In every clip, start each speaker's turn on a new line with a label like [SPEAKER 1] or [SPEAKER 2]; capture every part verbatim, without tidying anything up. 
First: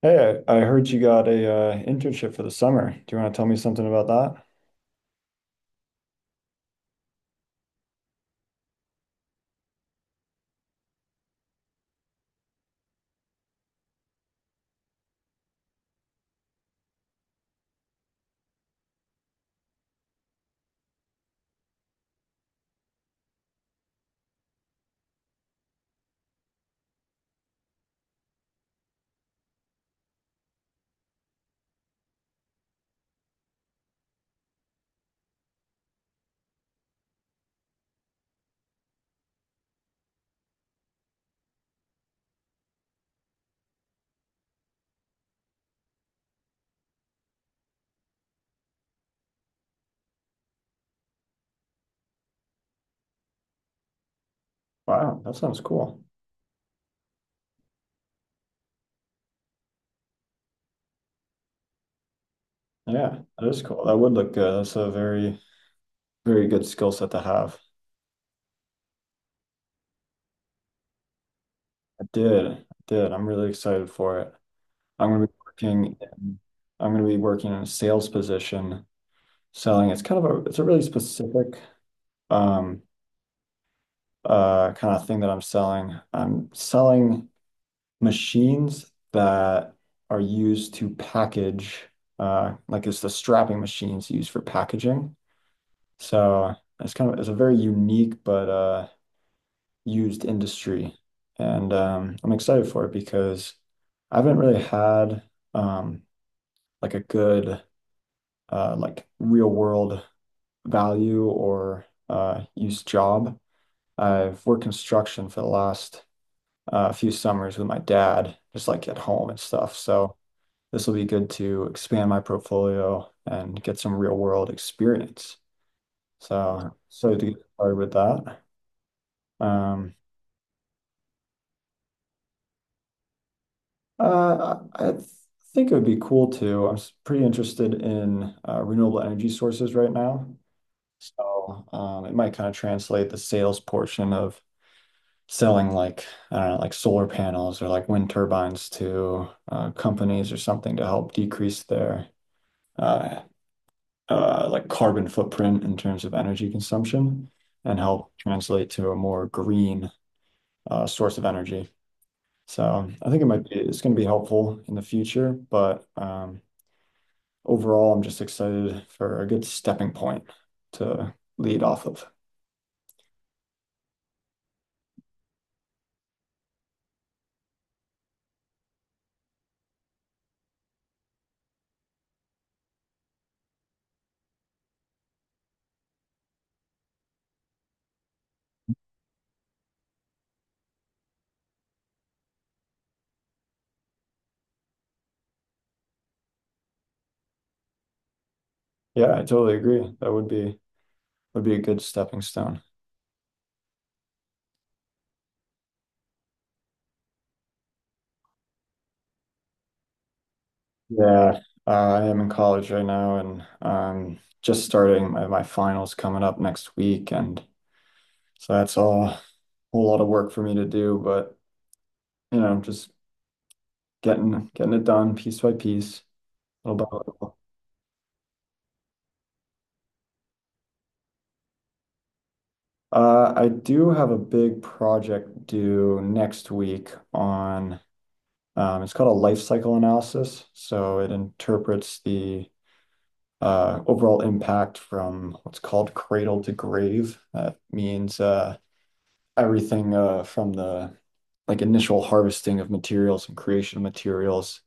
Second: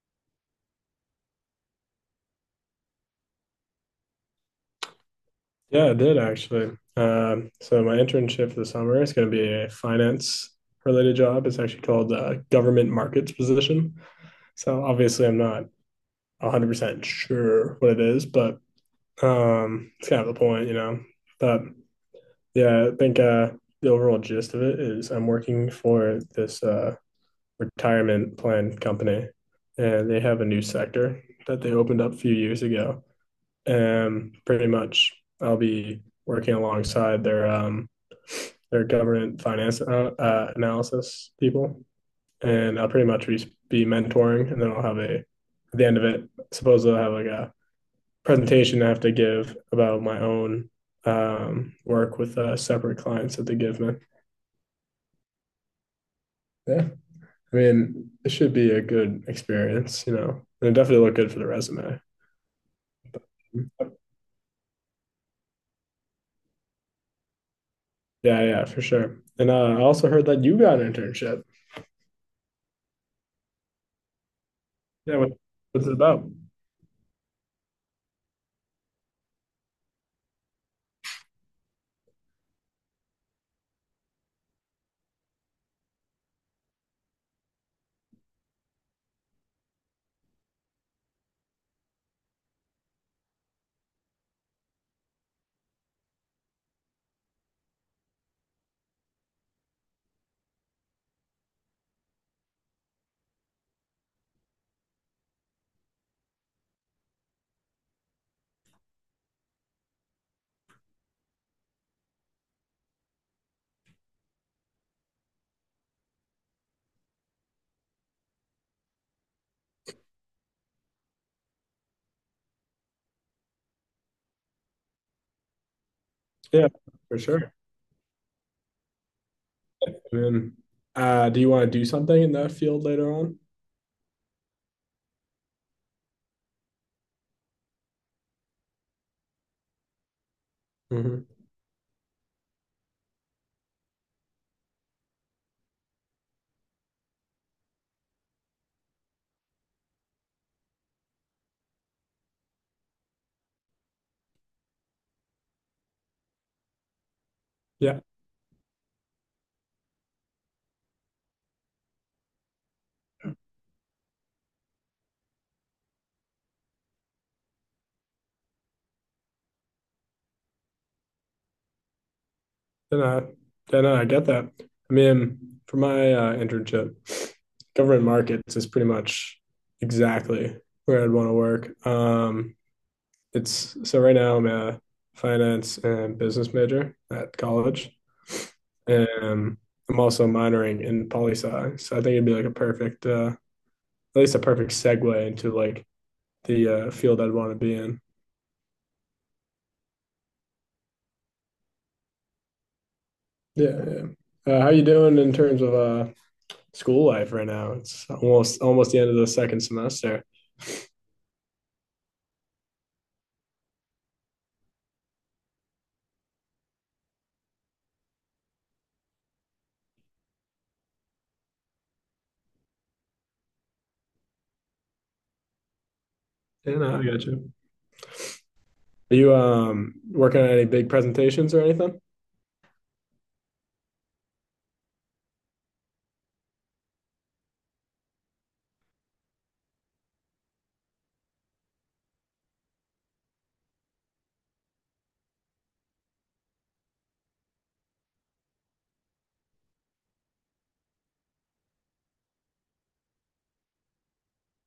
[SPEAKER 1] Hey, I, I heard you got a uh, internship for the summer. Do you want to tell me something about that?
[SPEAKER 2] Yeah, it did actually. Um, so my internship this summer is going to be a finance related job. It's actually called uh, government markets position. So obviously, I'm not one hundred percent sure what it is, but um, it's kind of the point, you know. But yeah, I think uh, the overall gist of it is I'm working for this uh, retirement plan company, and they have a new sector that they opened up a few years ago. And pretty much, I'll be working alongside their um, they're government finance uh, uh, analysis people, and I'll pretty much be mentoring, and then I'll have a at the end of it. Supposedly, I'll have like a presentation I have to give about my own um, work with uh, separate clients that they give me.
[SPEAKER 1] Wow, that sounds cool.
[SPEAKER 2] Yeah, I mean, it should be a good experience, you know, and it definitely look good for the resume.
[SPEAKER 1] Yeah, that is cool. That would look good. That's a very, very good skill set to have.
[SPEAKER 2] Yeah, yeah, for sure. And uh, I also heard that you got an internship.
[SPEAKER 1] I did. I did. I'm really excited for it. I'm
[SPEAKER 2] Yeah,
[SPEAKER 1] going to
[SPEAKER 2] what,
[SPEAKER 1] be
[SPEAKER 2] what's it
[SPEAKER 1] working
[SPEAKER 2] about?
[SPEAKER 1] in, I'm going to be working in a sales position selling. It's kind of a, it's a really specific um uh kind of thing that I'm selling. I'm selling machines that are used to package, uh, like it's the strapping machines used for packaging. So it's kind of it's a very unique but uh, used industry, and um, I'm excited for it because I haven't really had um, like a good uh, like real world value or uh, use job. I've worked construction for the last uh, few summers with my dad, just like at home and stuff. So. This will be good to expand my portfolio and get some real world experience.
[SPEAKER 2] Yeah,
[SPEAKER 1] So, so
[SPEAKER 2] for
[SPEAKER 1] to get
[SPEAKER 2] sure.
[SPEAKER 1] started with that, um,
[SPEAKER 2] And uh, do you want to do something in that field later on?
[SPEAKER 1] uh, I th- think it would be cool to. I'm s- pretty interested in uh, renewable energy sources right now.
[SPEAKER 2] Hmm.
[SPEAKER 1] So, um, it might kind of translate the sales portion of selling like, I don't know, like solar panels or like wind turbines to uh, companies or something to help decrease their uh, Uh, like carbon footprint in terms of energy consumption and
[SPEAKER 2] Yeah,
[SPEAKER 1] help translate to a more green uh, source of energy. So I think it might be, it's going to be helpful in the future, but um, overall, I'm just excited for a good stepping point to lead off of.
[SPEAKER 2] then I then I get that. I mean, for my uh, internship, government markets is pretty much exactly where I'd want to work. Um, it's so right now I'm a finance and business major at college. Um, I'm also minoring in poli sci, so I think it'd be like a perfect, uh, at least a perfect segue into like the uh, field I'd want to be in.
[SPEAKER 1] Yeah, I totally agree. That would be would be a good stepping stone.
[SPEAKER 2] Yeah, yeah. Uh, how you doing in terms of uh, school life right now? It's almost almost the end of the second semester.
[SPEAKER 1] Yeah, uh, I am in college right now and um just starting my, my finals coming up next week, and so that's all a whole lot of work for me to do, but you know, just getting getting it done piece by piece,
[SPEAKER 2] Yeah,
[SPEAKER 1] little by
[SPEAKER 2] no, I got
[SPEAKER 1] little.
[SPEAKER 2] you. Are you um working on any big presentations or anything?
[SPEAKER 1] Uh, I do have a big project due next week on, um, it's called a life cycle analysis. So it interprets the Uh, overall impact from what's called cradle to grave. That means uh everything uh from the like initial harvesting of materials and creation of materials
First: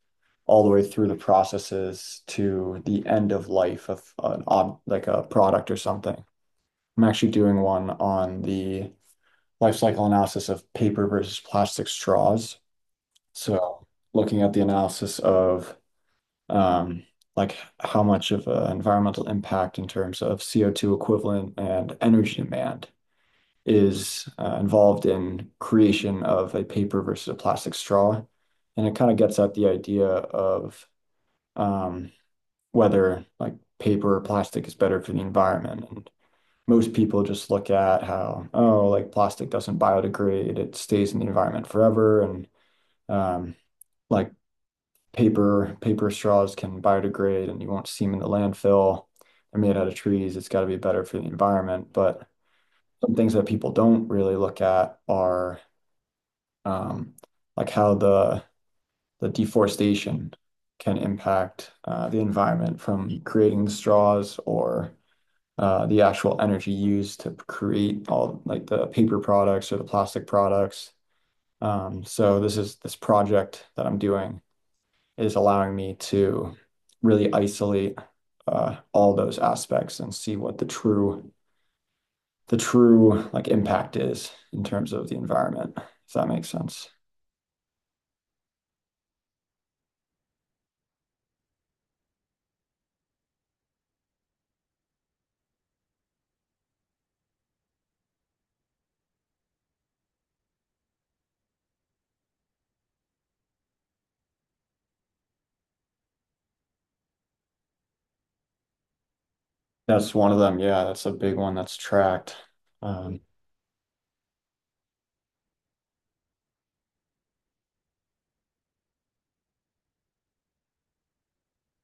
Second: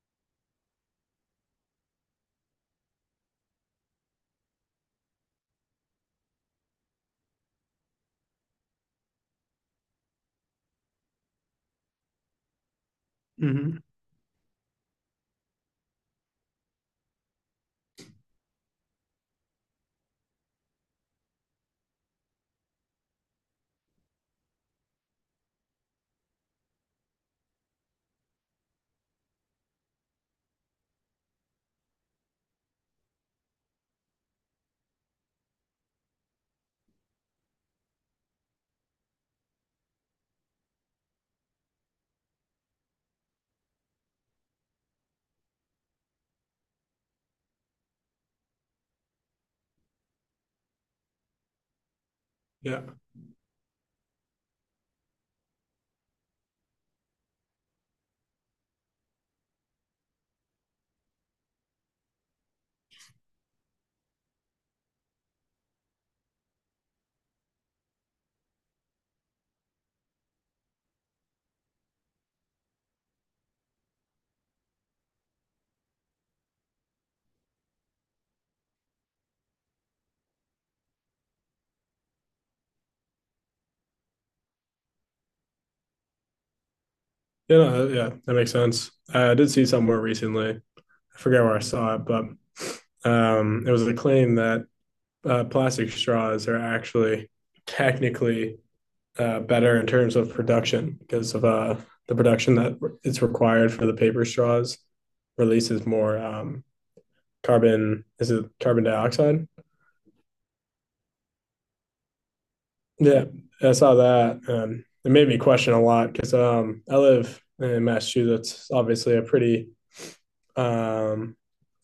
[SPEAKER 1] all the way through the processes to the end of life of an ob like a product or something. I'm actually doing one on the life cycle analysis of paper versus plastic straws. So
[SPEAKER 2] Hmm.
[SPEAKER 1] looking at the analysis of um, like how much of an environmental impact in terms of C O two equivalent and energy demand is uh, involved in creation of a paper versus a plastic straw. And it kind of gets at the idea of um whether like paper or plastic is better for the environment. And most people just look at how, oh, like plastic doesn't biodegrade, it stays in the environment forever. And um like paper paper straws can biodegrade and you won't see them in the landfill. They're made out of trees. It's got to be better for the environment. But
[SPEAKER 2] Yeah.
[SPEAKER 1] some things that people don't really look at are um, like how the the deforestation can impact uh, the environment from creating the straws or uh, the actual energy used to create all like the paper products or the plastic products. Um, so this is this project that I'm doing is allowing me to really isolate uh, all those aspects and see what the true the true like impact is in terms of the environment. Does that make sense?
[SPEAKER 2] Yeah, no, yeah, that makes sense. I did see somewhere recently I forget where I saw it, but um, it was a claim that uh, plastic straws are actually technically uh, better in terms of production because of uh, the production that is required for the paper straws releases more um, carbon. Is it carbon dioxide?
[SPEAKER 1] That's one of them. Yeah, that's a big one that's tracked. Um,
[SPEAKER 2] Yeah, I saw that. Um, it made me question a lot because um, I live in Massachusetts, obviously a pretty um,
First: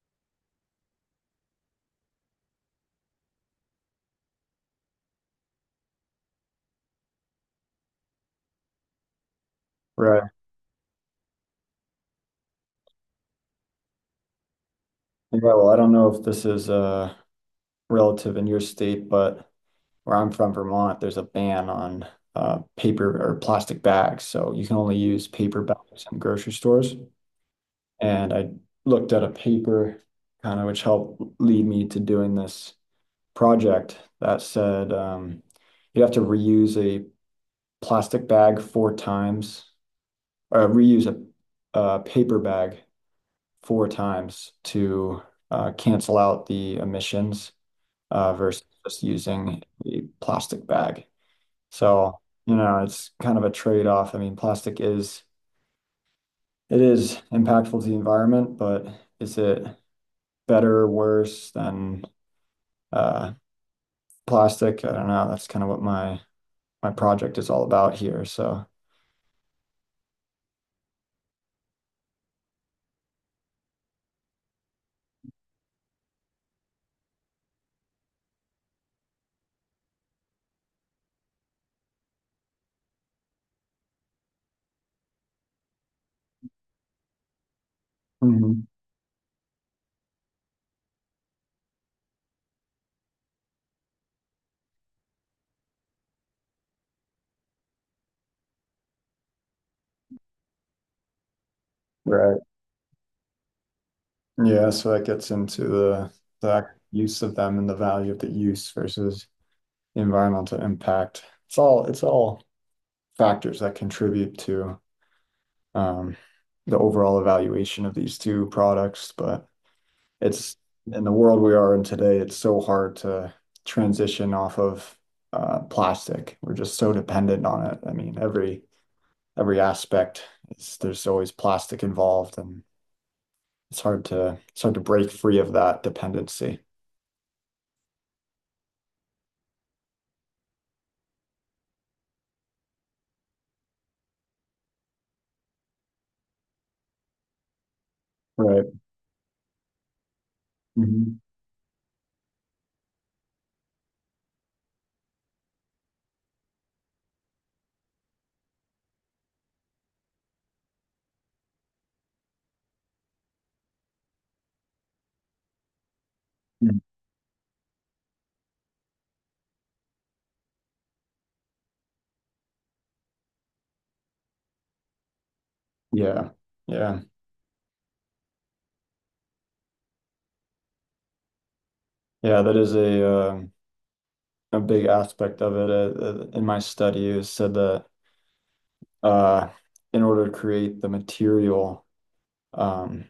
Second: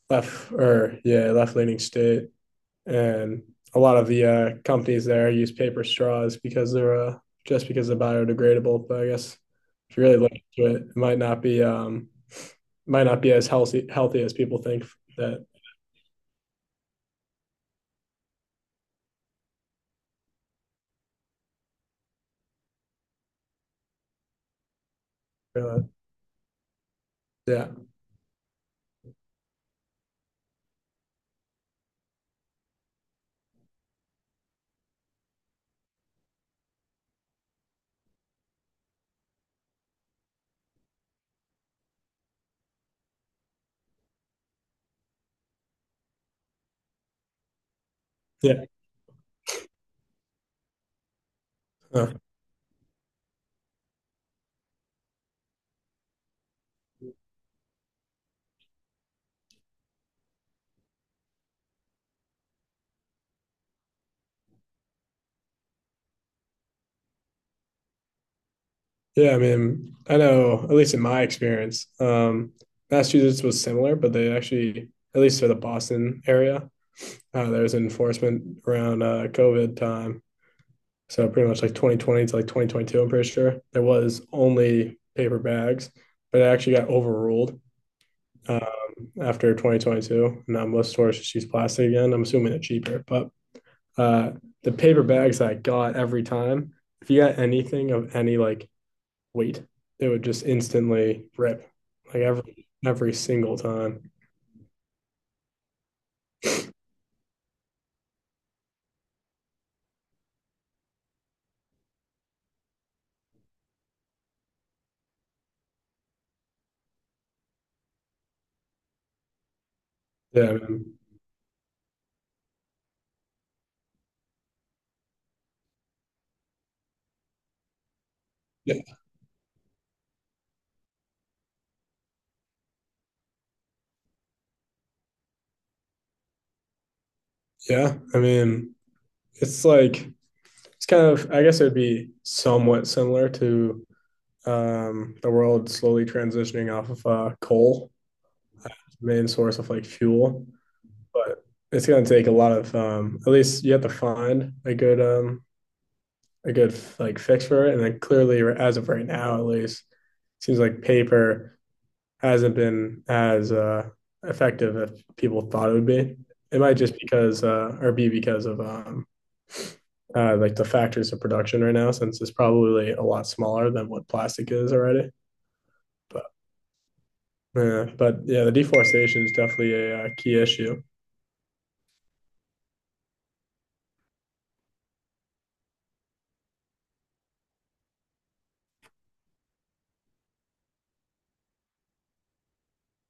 [SPEAKER 2] left or yeah left leaning state, and a lot of the uh, companies there use paper straws because they're uh, just because they're biodegradable. But I guess if you really
[SPEAKER 1] Right.
[SPEAKER 2] look into it, it might not be um, might not be as healthy healthy as people think
[SPEAKER 1] Yeah,
[SPEAKER 2] that.
[SPEAKER 1] well, I don't know if this is uh, relative in your state, but where I'm from, Vermont, there's a ban on uh, paper or plastic bags. So you can only use paper
[SPEAKER 2] Uh,
[SPEAKER 1] bags in grocery stores.
[SPEAKER 2] yeah,
[SPEAKER 1] And I looked at a paper kind of which helped lead me to doing this project that said, um, you have to reuse a plastic bag four times, or reuse a, a paper bag four times to uh, cancel out the emissions uh,
[SPEAKER 2] yeah.
[SPEAKER 1] versus just using a plastic bag.
[SPEAKER 2] Uh,
[SPEAKER 1] So, you know, it's kind of a trade-off. I mean, plastic is, it is impactful to the environment, but is it better or worse than uh, plastic. I don't know. That's kind of what my my project is all about here. So
[SPEAKER 2] Yeah, I mean, I know, at least in my experience, um, Massachusetts was similar, but they actually, at least for the Boston area, uh, there was enforcement around uh, COVID time. So pretty much like twenty twenty to like twenty twenty-two, I'm pretty sure there was only paper bags, but it actually got overruled um,
[SPEAKER 1] Mhm.
[SPEAKER 2] after twenty twenty-two. Now most stores just use plastic again. I'm assuming it's cheaper, but uh, the paper bags I got every time, if you got anything of any like wheat. It would just instantly rip like
[SPEAKER 1] Right,
[SPEAKER 2] every every single time.
[SPEAKER 1] yeah. So that gets into the the act- use of them and the value of the use versus environmental impact. It's all it's all factors that contribute to um, the overall evaluation of these two products, but
[SPEAKER 2] Yeah, I
[SPEAKER 1] it's
[SPEAKER 2] mean,
[SPEAKER 1] in the world we are in today, it's so hard to transition off of uh, plastic. We're just so dependent on it. I mean, every
[SPEAKER 2] yeah,
[SPEAKER 1] every aspect is there's always plastic involved, and it's hard to it's hard to break free of that dependency.
[SPEAKER 2] yeah. I mean, it's like it's kind of. I guess it would be somewhat similar to um, the world slowly transitioning off of uh, coal,
[SPEAKER 1] Right.
[SPEAKER 2] main source of like fuel,
[SPEAKER 1] Hmm.
[SPEAKER 2] but it's going to take a lot of. Um, at least you have to find a good um, a good like fix for it, and then clearly, as of right now, at least, it seems like paper hasn't been as uh, effective as people thought it would be. It might just because uh, or be because of um, uh, like the factors of production right now, since it's probably a lot smaller than what plastic is already.
[SPEAKER 1] Yeah.
[SPEAKER 2] But
[SPEAKER 1] Yeah.
[SPEAKER 2] yeah, but yeah, the deforestation is definitely a, uh key issue.
[SPEAKER 1] Yeah. That is a uh, a big aspect of it. Uh, uh, in my study, it was said that uh, in order to create the material. Um,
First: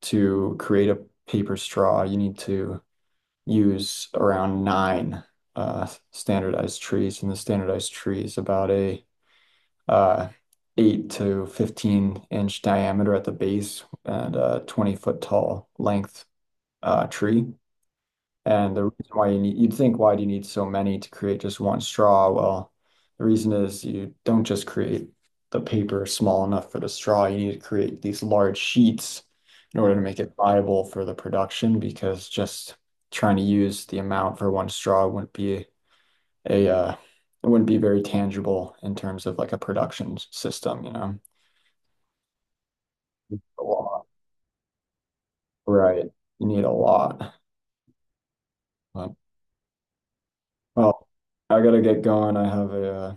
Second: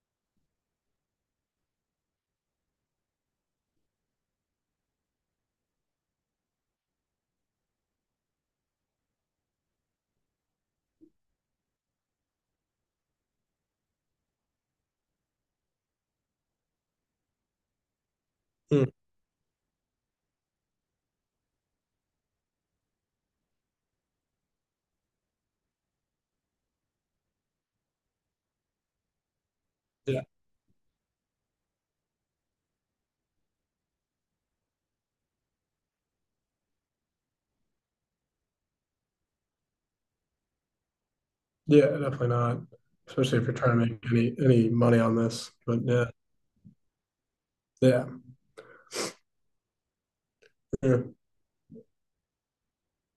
[SPEAKER 1] to create a paper straw, you need to use around nine uh, standardized trees, and the standardized tree is about a uh, eight to fifteen inch diameter at the base and a twenty foot tall length uh, tree. And the
[SPEAKER 2] Mm,
[SPEAKER 1] reason why you need, you'd think, why do you need so many to create just one straw? Well, the reason is you don't just create the paper small enough for the straw. You need to create these large sheets in order to make
[SPEAKER 2] yeah,
[SPEAKER 1] it viable for the production because just trying to use the amount for one straw wouldn't be a, uh, it wouldn't be very tangible in terms of like a production system, you know?
[SPEAKER 2] yeah, definitely not, especially if you're
[SPEAKER 1] A
[SPEAKER 2] trying to make
[SPEAKER 1] lot.
[SPEAKER 2] any any money on this. But
[SPEAKER 1] Right.
[SPEAKER 2] yeah,
[SPEAKER 1] You need a lot.
[SPEAKER 2] yeah,
[SPEAKER 1] But,
[SPEAKER 2] yeah.
[SPEAKER 1] well, I gotta get going. I have a, uh,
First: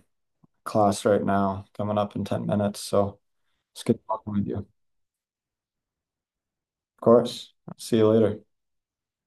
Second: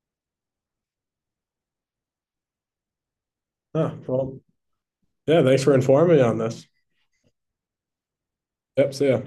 [SPEAKER 1] class right now coming up in ten minutes. So it's
[SPEAKER 2] Oh,
[SPEAKER 1] good talking
[SPEAKER 2] well,
[SPEAKER 1] with you. Of
[SPEAKER 2] yeah. Thanks for informing me on this.
[SPEAKER 1] course. See you later.
[SPEAKER 2] Yep. See ya.